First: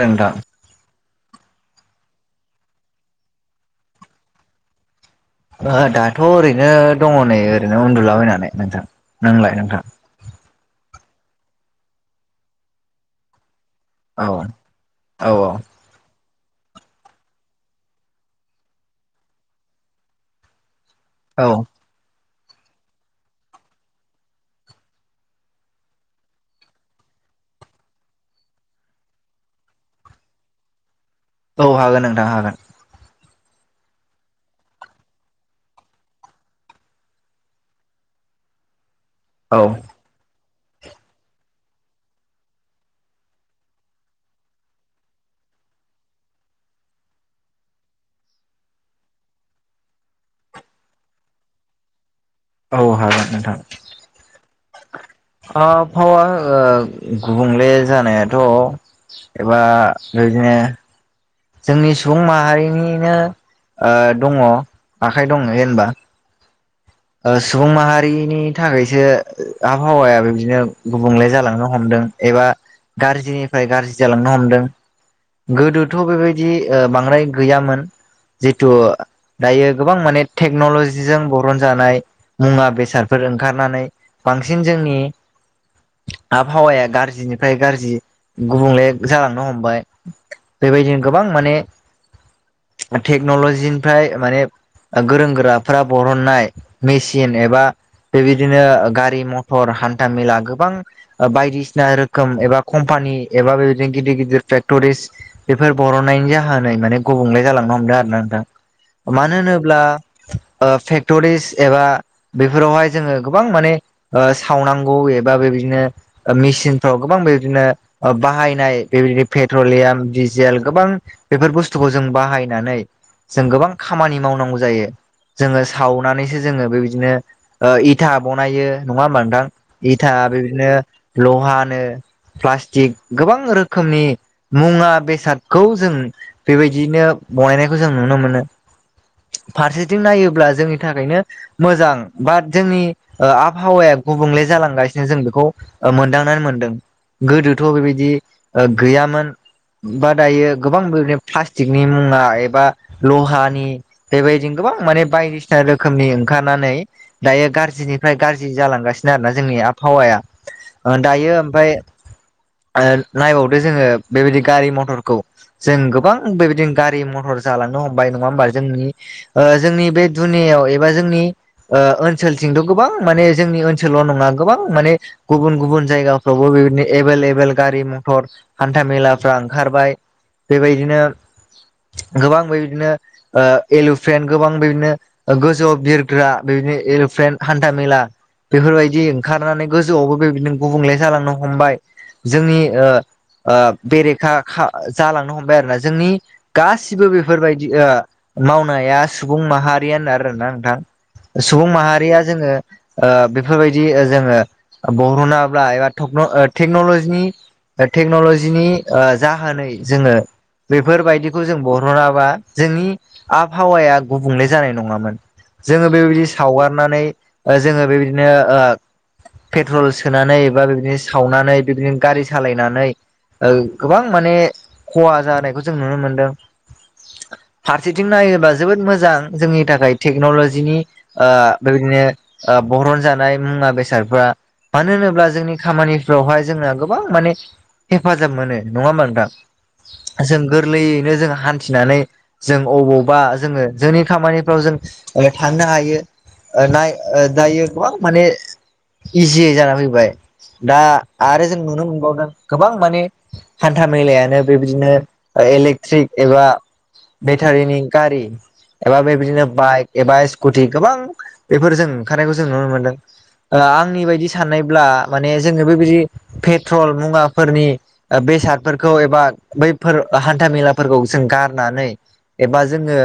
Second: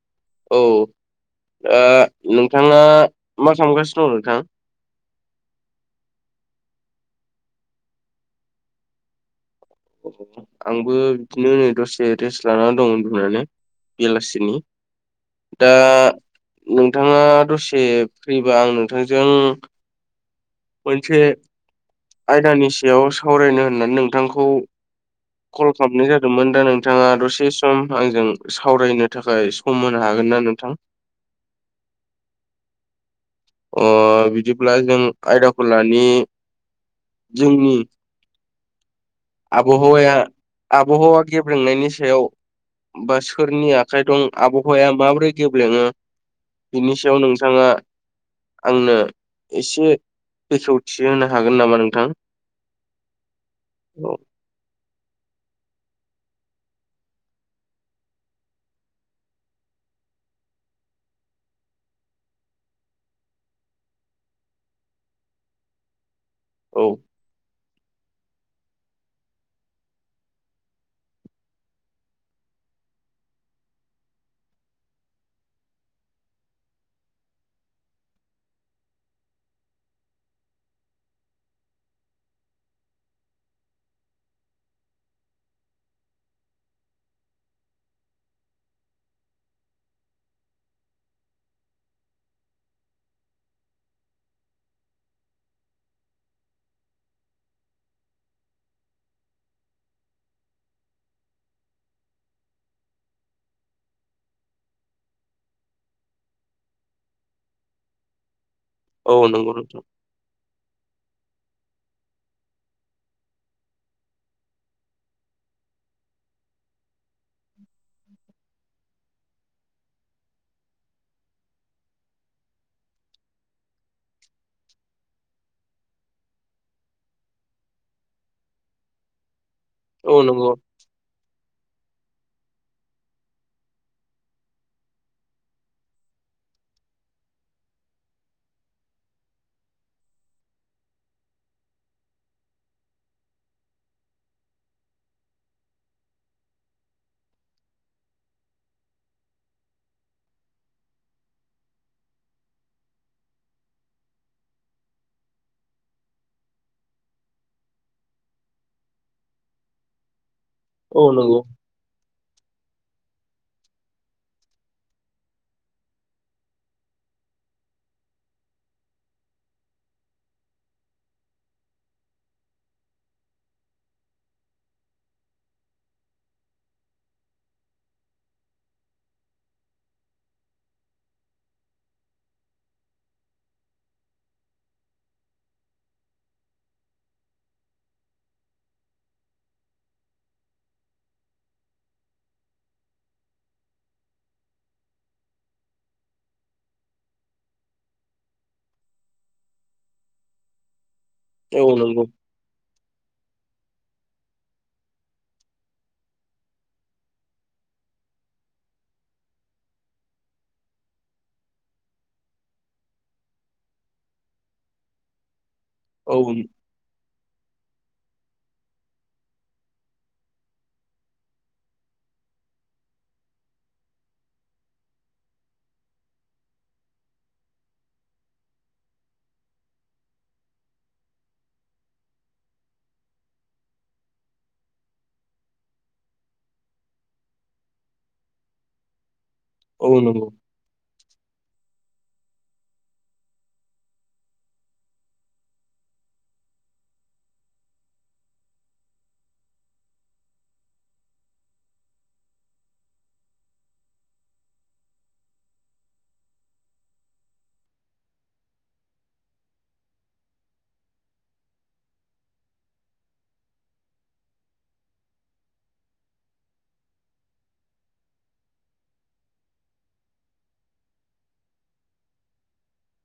रदा औ नोंथाङा मा थगासिनो दं नोंथां दाथ' ओरैनो दङ नै ओरैनो उन्दुलाबायैनानै नोंथां नोंलाय नोंथ आंबो बिदिनो नै दसे रेस्ट लानानै दं बुंनानै औ बेलासिनि औ दा नोंथाङा दसे फैबा आं नोंथांजों मोनसे औ आयदानि सायाव सावरायनो होननानै नोंथांखौ कल खालामनाय जादोंमोन दा नोंथाङा दसे सम आंजों सावरायनो थाखाय सम होनो हागोन जागोन ना नोंथां औ हागोन नोंथां हागोन बिदिब्ला जों आयदाखौ लानानै जोंनि। औ आबहावाया आबहावा गेब्रेंनायनि सायाव बा सोरनि आखाइ दं आबहावाया माबोरै गेब्लेङो बिनि सायाव नोंथाङा आंनो एसे बेखेवथि होनो हागोन नामा नोंथां औ हागोन नोंथां औ फावा गुबुंले जानायाथ' एबा बिदिनो जोंनि सुबुं माहारिनिनो ओ दङ आखाइ दङ जेनबा औ ओ सुबुं माहारि नि थाखायसो आबहावाया बिदिनो गुबुंले जालांनो हमदों एबा गाज्रिनिफ्राय गाज्रि जालांनो हमदों गोदोथ' बेबायदि ओ बांद्राय गैयामोन जिथु दायो गोबां माने टेक्नलजिजों बरन जानाय मुवा बेसादफोर ओंखारनानै बांसिन जोंनि आबहावाया गाज्रिनिफ्राय गाज्रि गुबुंले जालांनो हमबाय बेबायदिनो गोबां माने टेक्नलजिनिफ्राय माने गोरों गोराफ्रा बरननाय मेचिन एबा बेबायदिनो गारि मथर हान्था मेला गोबां बायदिसिना रोखोम एबा कम्पानि एबा बेबायदिनो गिदिर गिदिर फेक्ट'रिस बेफोर बर'नायनि जाहोनै माने गुबुंले जालांनो हमदों आरोना नोंथां औ मानो नंगौ होनोब्ला नोंथां ओ फेक्टरिस एबा बेफोरावहाय जोङो गोबां माने ओ सावनांगौ एबा बेबायदिनो मे सिनफ्राव गोबां बेबादिनो ओ बाहायनाय बेबादिनोे पेट्रलियाम दिजेल गोबां बेफोर बुसथुखौ जों बाहायनानै जों गोबां खामानि मावनांगौ जायो जोङो सावनानै जोङो बेबायदिनो ओ इथा बनायो नङा होमबा नोंथां इथा औ नंगौ बेदिनो लहानो प्लास्टिक गोबां रोखोमनि मुवा बेसादखौ जों बेबायदिनो बनायनायखौ जों नुनो मोनो फारसेथिं नायोब्ला जोंनि थाखायनो मोजां बाट जोंनि आबहावाया गुबुंले जालांगासिनो जों बेखौ मोनदां मोनदों गोदोथ' बेबायदि गैयामोन बा दायो गोबां बेदिनो प्लास्टिकनि मुवा एबा लहानि बेबायदि गोबां मान बायदिसिना रोखोमनि ओखारानानै दायो गाज्रिनिफ्राय गाज्रि जालांगासिनो आरो ना जोंनि आबहावाया ओ औ दायो नंगौ ओमफाय ओ नायबावदो जोङो बेबायदि गारि मथरखौ जों गोबां बेबायदिनो गारि मथर जालांनो हमबाय नङा होमबा जोंनि ओ जोंनि बे दुनियाव एबा जोंनि ओ ओनसोलथिंथ' गोबां माने जोंनि ओनसोलाव नङा गोबां माने गुबुन गुबुन जायगाफ्रावबो बेबादिनो एबेल एबेल गारि मथर हान्था मेलाफ्रा ओंखारबाय बेबायदिनो गोबां बेबायदिनो एल'फेन्ट गोबां बेदिनो गोजौ बिरग्रा बेनो एल'फ्रेन हान्था मेला बेफोरबायदि ओंखारनानै गोजौआवबो बेबायदिनो गुबुंले जालांनो हमबाय जोंनि ओ ओ बेरेखा खा जालांनो हमबाय आरोना जोंनि गासिबो बेफोरबायदि ओ मावनाया सुबुं माहारि होना आरोना आं औ सुबुं नंगौ माहारिया जोङो ओ बेफोरबायदि जोङो बरह'नाब्ला एबा टेक्न'लजिनि टेक्न'लजिनि ओ जाहोनै जोङो बेफोरबायदिखौ जों बरनाबा जोंनि आबहावाया गुबुंले जानाय नङामोन जोङो औ बेबायदि सावगारनानै जोङो बेबायदिनो ओ पेट्रल सोनानै बा बिदि सावनानै बिदिनो गारि सालायनानै ओ गोबां माने खहा जानायखौ जों नुनो मोनदों। फारसेथिं नायोबा जोबोद मोजां जोंनि थाखाय टेक्न'लजि जिनि ओ बेबायदिनो बरन जानाय मुवा बेसादफ्रा मानो होनोब्ला जोंनि खामानिफ्रावहाय जोंना गोबां माने हेफाजाब मोनो नङा होमबा नोंथां। औ नंगौ जों गोरलैयैनो जोंहा हान्थिनानै जों अबावबा जोङो जोंनि खामानिफ्राव जों ओ थांनो हायो ओ नाय ओ दायो गोबां माने इजियै जाना फैबाय। दा आरो जों नुनो मोनबावदों गोबां माने हान्था मेलायानो बेबायदिनो इलेकट्रिक एबा बेटारिनि गारि एबा बेबायदिनो बाइक एबा स्कुटि गोबां बेफोर जों ओंखारनायखौ जों नुनो मोनदों। आंनि बायदि सान्नायब्ला माने जोनोबो बिदि पेट्रल मुवाफोरनि ओ बे बेसादफोरखौ एबा बैफोर हान्था मेलाफोरखौ जों गारनानै एबा जोङो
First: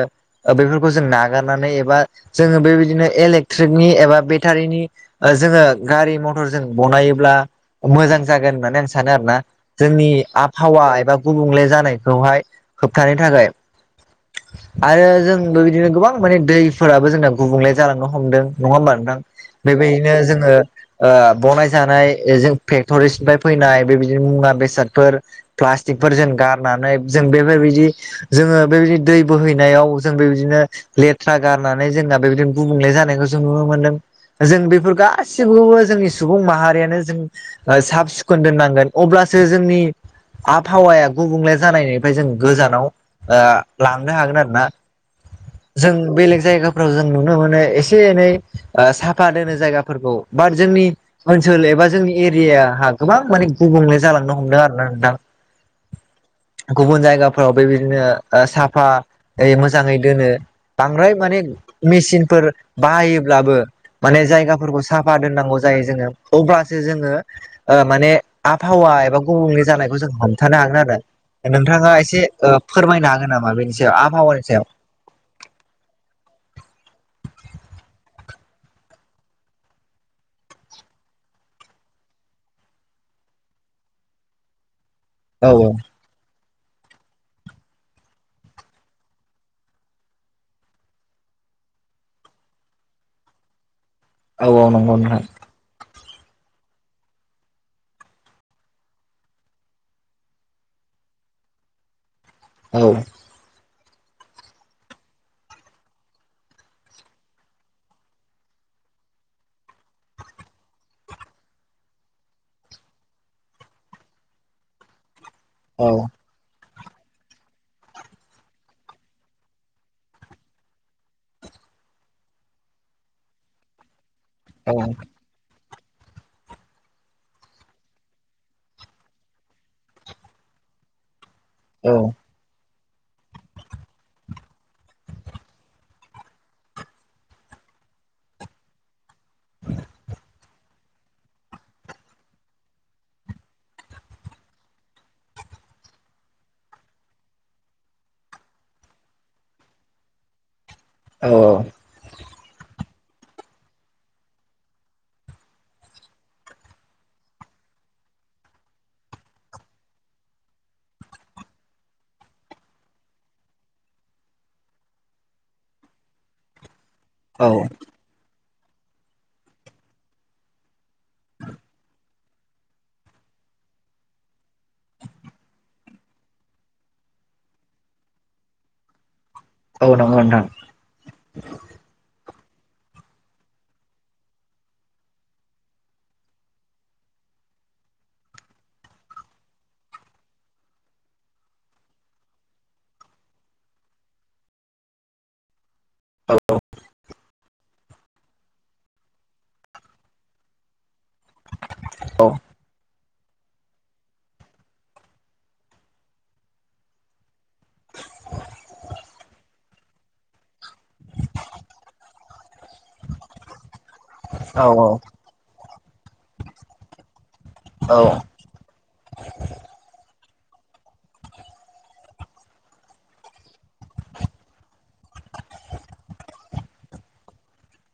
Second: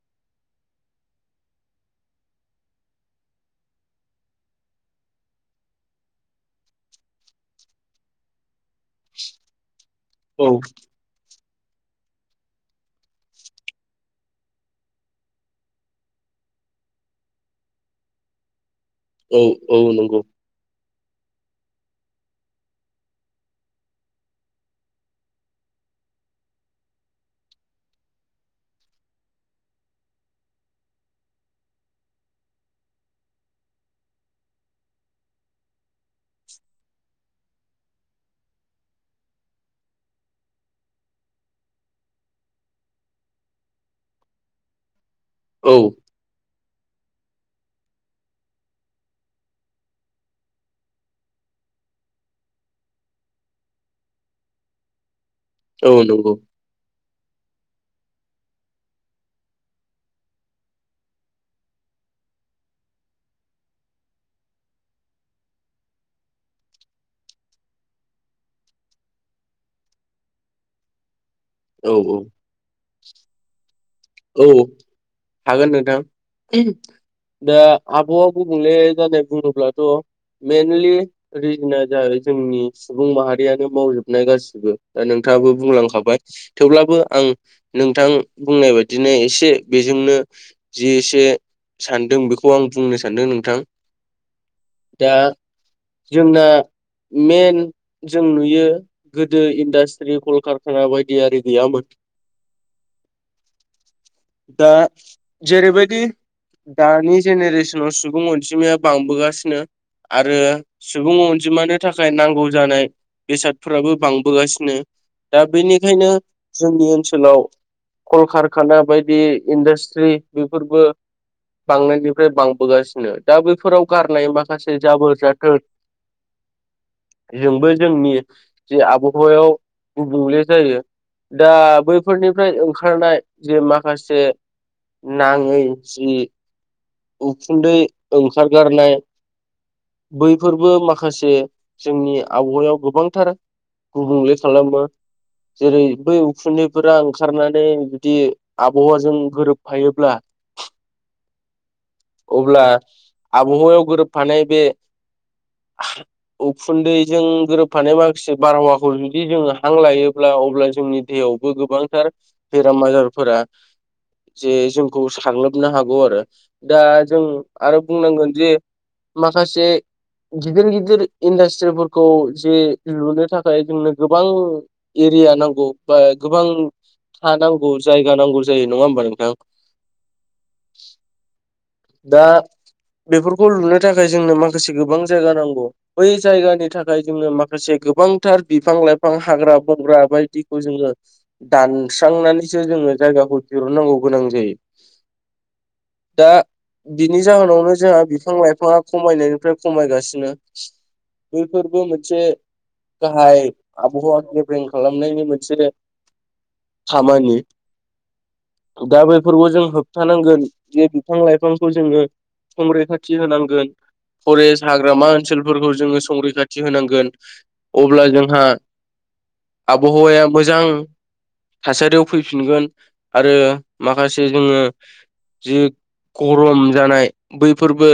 बेफोरखौ जों नागारनानै एब एबा जोङो बेबायदिनो इलेकट्रिकनि एबा बेटारिनि ओ जोङो गारि मथर जों बानायोब्ला मोजां जागोन होन्नानै आं सानो आरोना जोंनि औ आबहावा एबा गुबुंले जानायखौहाय होबथानो थाखाय आरो जोंबो बिदिनो गोबां माने दै फोराबो जोंना गुबुंले जालांनो हमदों नङा होमबा नोंथां औ औ बेबायदिनो नंगौ जोङो ओ बनायजानायजों फेक्टरिसनिफ्राय फैनाय बेबायदिनो मुवा बेसादफोर प्लास्टिकफोर जेन गारनानै जों बेफोरबायदि जोङो बेबायदि दै बोहैनायाव जों बेबायदिनो लेथ्रा गारनानै जोंना बेबायदिनो गुबुंले जानायखौ जों नुनो मोनदों जों बेफोर गासिखौबो जोंनि सुबुं माहारियानो जों साब सिखोन दोननांगोन अब्लासो जोंनि आबहावाया गुबुंले जानायनिफाय जों गोजानाव ओ लांनो हागोन आरोना। औ जायगाफोराव जों नुनो मोन एसे एनै साफा दोनो जायगाफोरखौ बात जोंनि ओनसो सोल एबा जोंनि एरियाआ गोबां माने गुबुंले जालांनो हमदों आरोना नोंथां। औ नंगौ गुबुन जायगाफोराव बेबाय दिनो ओ साफायै मोजाङै दोनो बांद्राय माने मेसिनफोर बाहायोब्लाबो माने जायगाफोरखौ साफा दोननांगौ जायो जोङो अब्लासो जोङो ओ माने आबहावा एबा गुबुंले जानायखौ जों हमथानो हागोन आरो नोंथाङा औ औ एसे ओ फोरमायनो हागोन नामा बेनि सायाव आबहावानि औ सायाव हागोन नोंथां। दा आबहावा गुबुंले जानाय बुङोब्लाथ' मेनलि रिजोना जाबाय जोंनि सुबुं माहारियानो मावजोबनाय गासिबो ओ नोंथाङाबो औ बुंलांखाबाय थेवब्लाबो आं नोंथां बुंनाय बायदि दिनै एसे बेजोंनो जि एसे सान्दों बेखौ आं बुंनो सान्दों नोंथां। औ औ नांगौ दा नोंथां। जोंना मेन जों नुयो गोदो इन्डास्ट्रि कलकारखाना बायदि आरि गैयामोन औ दा जेरैबायदि दानि जेनेरेसनाव सुबुं अन्जिमाया बांबोगासिनो आरो सुबुं अन्जिमानो थाखाय नांगौ जानाय बेसादफोराबो बांबोगासिनो दा औ बेनिखायनो जोंनि ओनसोलाव कलखार खाना बायदि इन्डास्ट्रि बेफोरबो बांनायनिफ्राय बांबोगासिनो दा बैफोराव गारनाय औ माखासे जाबोर जाथोर [inaudible] जोंबो जोंनि जि आबहावायाव गुबुंले जायो दा बैफोरनिफ्राय ओंखारनाय जे माखासे नाङै जि उखुन्दै ओंखारगारनाय बैफोरबो माखासे जोंनि आबहावायाव गोबांथार गुबुंले खालामो जेरै बै उखुन्दैफोरा ओंखारनानै जुदि आबहावाजों गोरोबफायोब्ला अ। अब्ला आबहायाव गोरोबफानाय बे उखुन्दैजों गोरोबफानाय माखासे बारहावाखौ जुदि जोङो हां लायोब्ला अब्ला जोंनि देहायावबो गोबांथार बेराम आजारफोरा जे जोंखौ साग्लोबनो हागौ आरो दा जों औ आरो बुंनांगोन जे माखासे गिदिर गिदिर इन्डास्ट्रिफोरखौ जे लुनो थाखाय जोंनो गोबां ए एरिया नांगौ बा गोबां हा नांगौ जायगा नांगौ जायो नङा होमबा नोंथां? औ नंगौ नोंथां। दा बेफोरखौ लुनो थाखाय जोंनो माखासे गोबां जायगा नांगौ बै जायगानि थाखाय जोंनो माखासे गोबांथार बिफां लाइफां हाग्रा बंग्रा बायदिखौ जोङो दानस्रांनानैसो जोङो जायगाखौ दहुननांगौ गोनां जायो। [inaudible] दा बिनि जाहोनावनो जोंहा बिफां लाइफाङा खमायनायनिफ्राय खमायगासिनो बयफोरबो मोनसे औ गाहाय आबहावा गेब्रेें खालामनायनि मोनसे खामानि दा बैफोरखौ जों होबथानांगोन जे बिफां लाइफां फांखौ जोङो संरैखाथि होनांगोन। फरेस्ट औ हाग्रामा ओनसोलफोरखौ जोङो संरैखाथि होनांगोन औ अब्ला जोंहा आबहावाया मोजां थासारियाव फैफिनगोन आरो माखासे जोङो जि गरम जानाय बैफोरबो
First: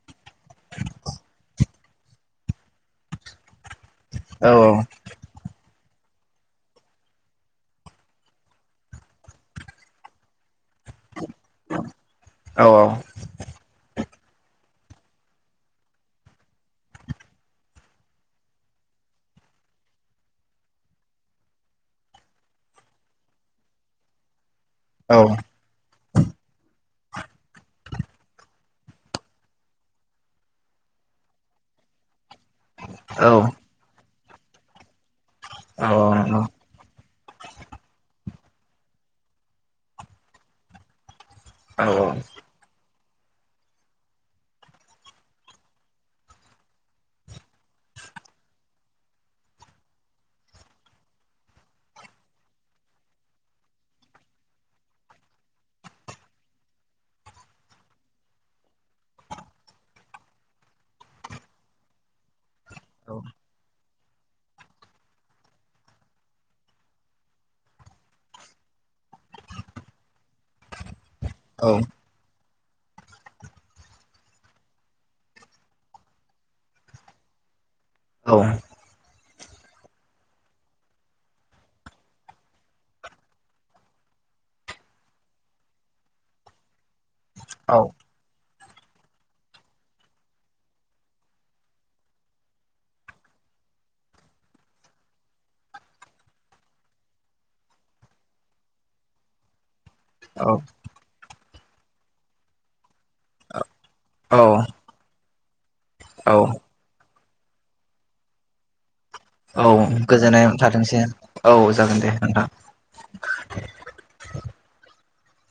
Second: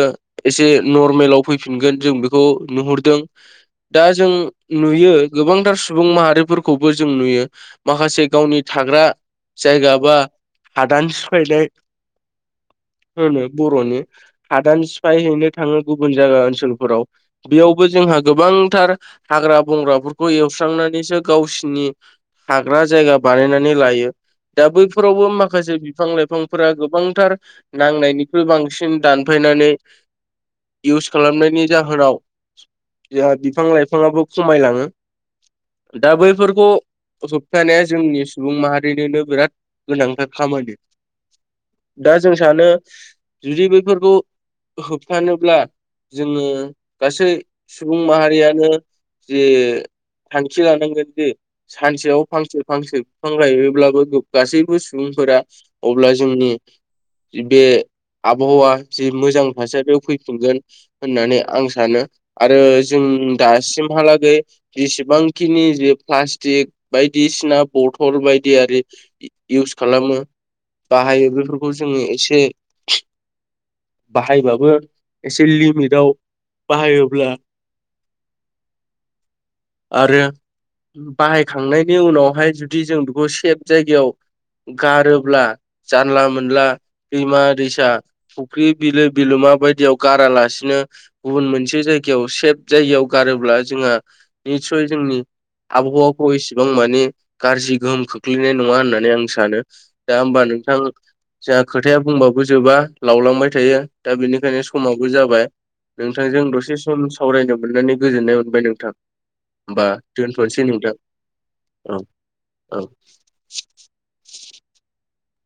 एसे नरमेलाव फैफिनगोन जों बेखौ नुहुरदों दा जों औ नुयो गोबांथार सुबुं माहारिफोरखौबो जों नुयो माखासे गावनि थाग्रा जायगा बा हादान सिफायनाय औ होनो बर'नि हादान सिफायैनो थाङो गुबुन जायगा ओनसोलफोराव बेयावबो जोंहा गोबां गोबांथार हाग्रा बंग्राफोरखौ एवस्रांनानैसो गावसिनि थाग्रा जायगा बानायनानै लायो। दा औ बैफोरावबो माखासे बिफां लाइफांफोरा गोबांथार नांनायनिख्रुय बांसिन दानफायनानै इउस खालामनायनि जाहोनाव औ जोंहा बिफां लाइफाङाबो खमायलाङो दा नंगौ बैफोरखौ होफथानाया जोंनि सुबुं माहारिनिनो बिराद गोनांथार खामानि। औ औ। दा जों सानो जुदि बैफोरखौ होबथानोब्ला जोङो गासै सुबुं माहारियानो जे थांखि लानांगोन जे सानसेयाव फांसे फांसे बिफां गायोब्लाबो गासैबो सुबुं फोरा अब्ला जोंनि बे आबहावा जि मोजां थासारियाव फैफिनगोन होननानै आं सानो आरो जों दासिमहालागै जेसेबांखिनि जे प्लासटिक बायदिसिना बथल -थल बायदियारि इउस खालामो बाहायो बैफोरखौ जोङो से बाहायबाबो एसे लिमिटाव बाहायोब्ला औ आरो बाहायखांनायनि उनावहाय जुदि जों बेखौ सेफ जायगायाव गारोब्ला जानला मोनला दैमा दैसा फुख्रि बिलो बिलोमा बायदियाव गारालासिनो गुबुन मोनसे जाय -गायाव सेब जायगायाव गारोब्ला जोंहा निसय जोंनि आबहावाखौ एसेबां माने गाज्रि गोहोम खोख्लैनाय नङा होननानै आं सानो दा होमबा औ नोंथां जा खोथाया बुंबाबो जोबा लावलांबाय थायो दा औ बेनिखायनो समाबो जाबाय नोंथांजों दसे सम सावरायनो मोननानै गोजोननाय मोनबाय नोंथां होमबा गोजोननाय दोनथ'सै नोंथां थाथोंसै जागोन औ दे नोंथां औ [inaudible]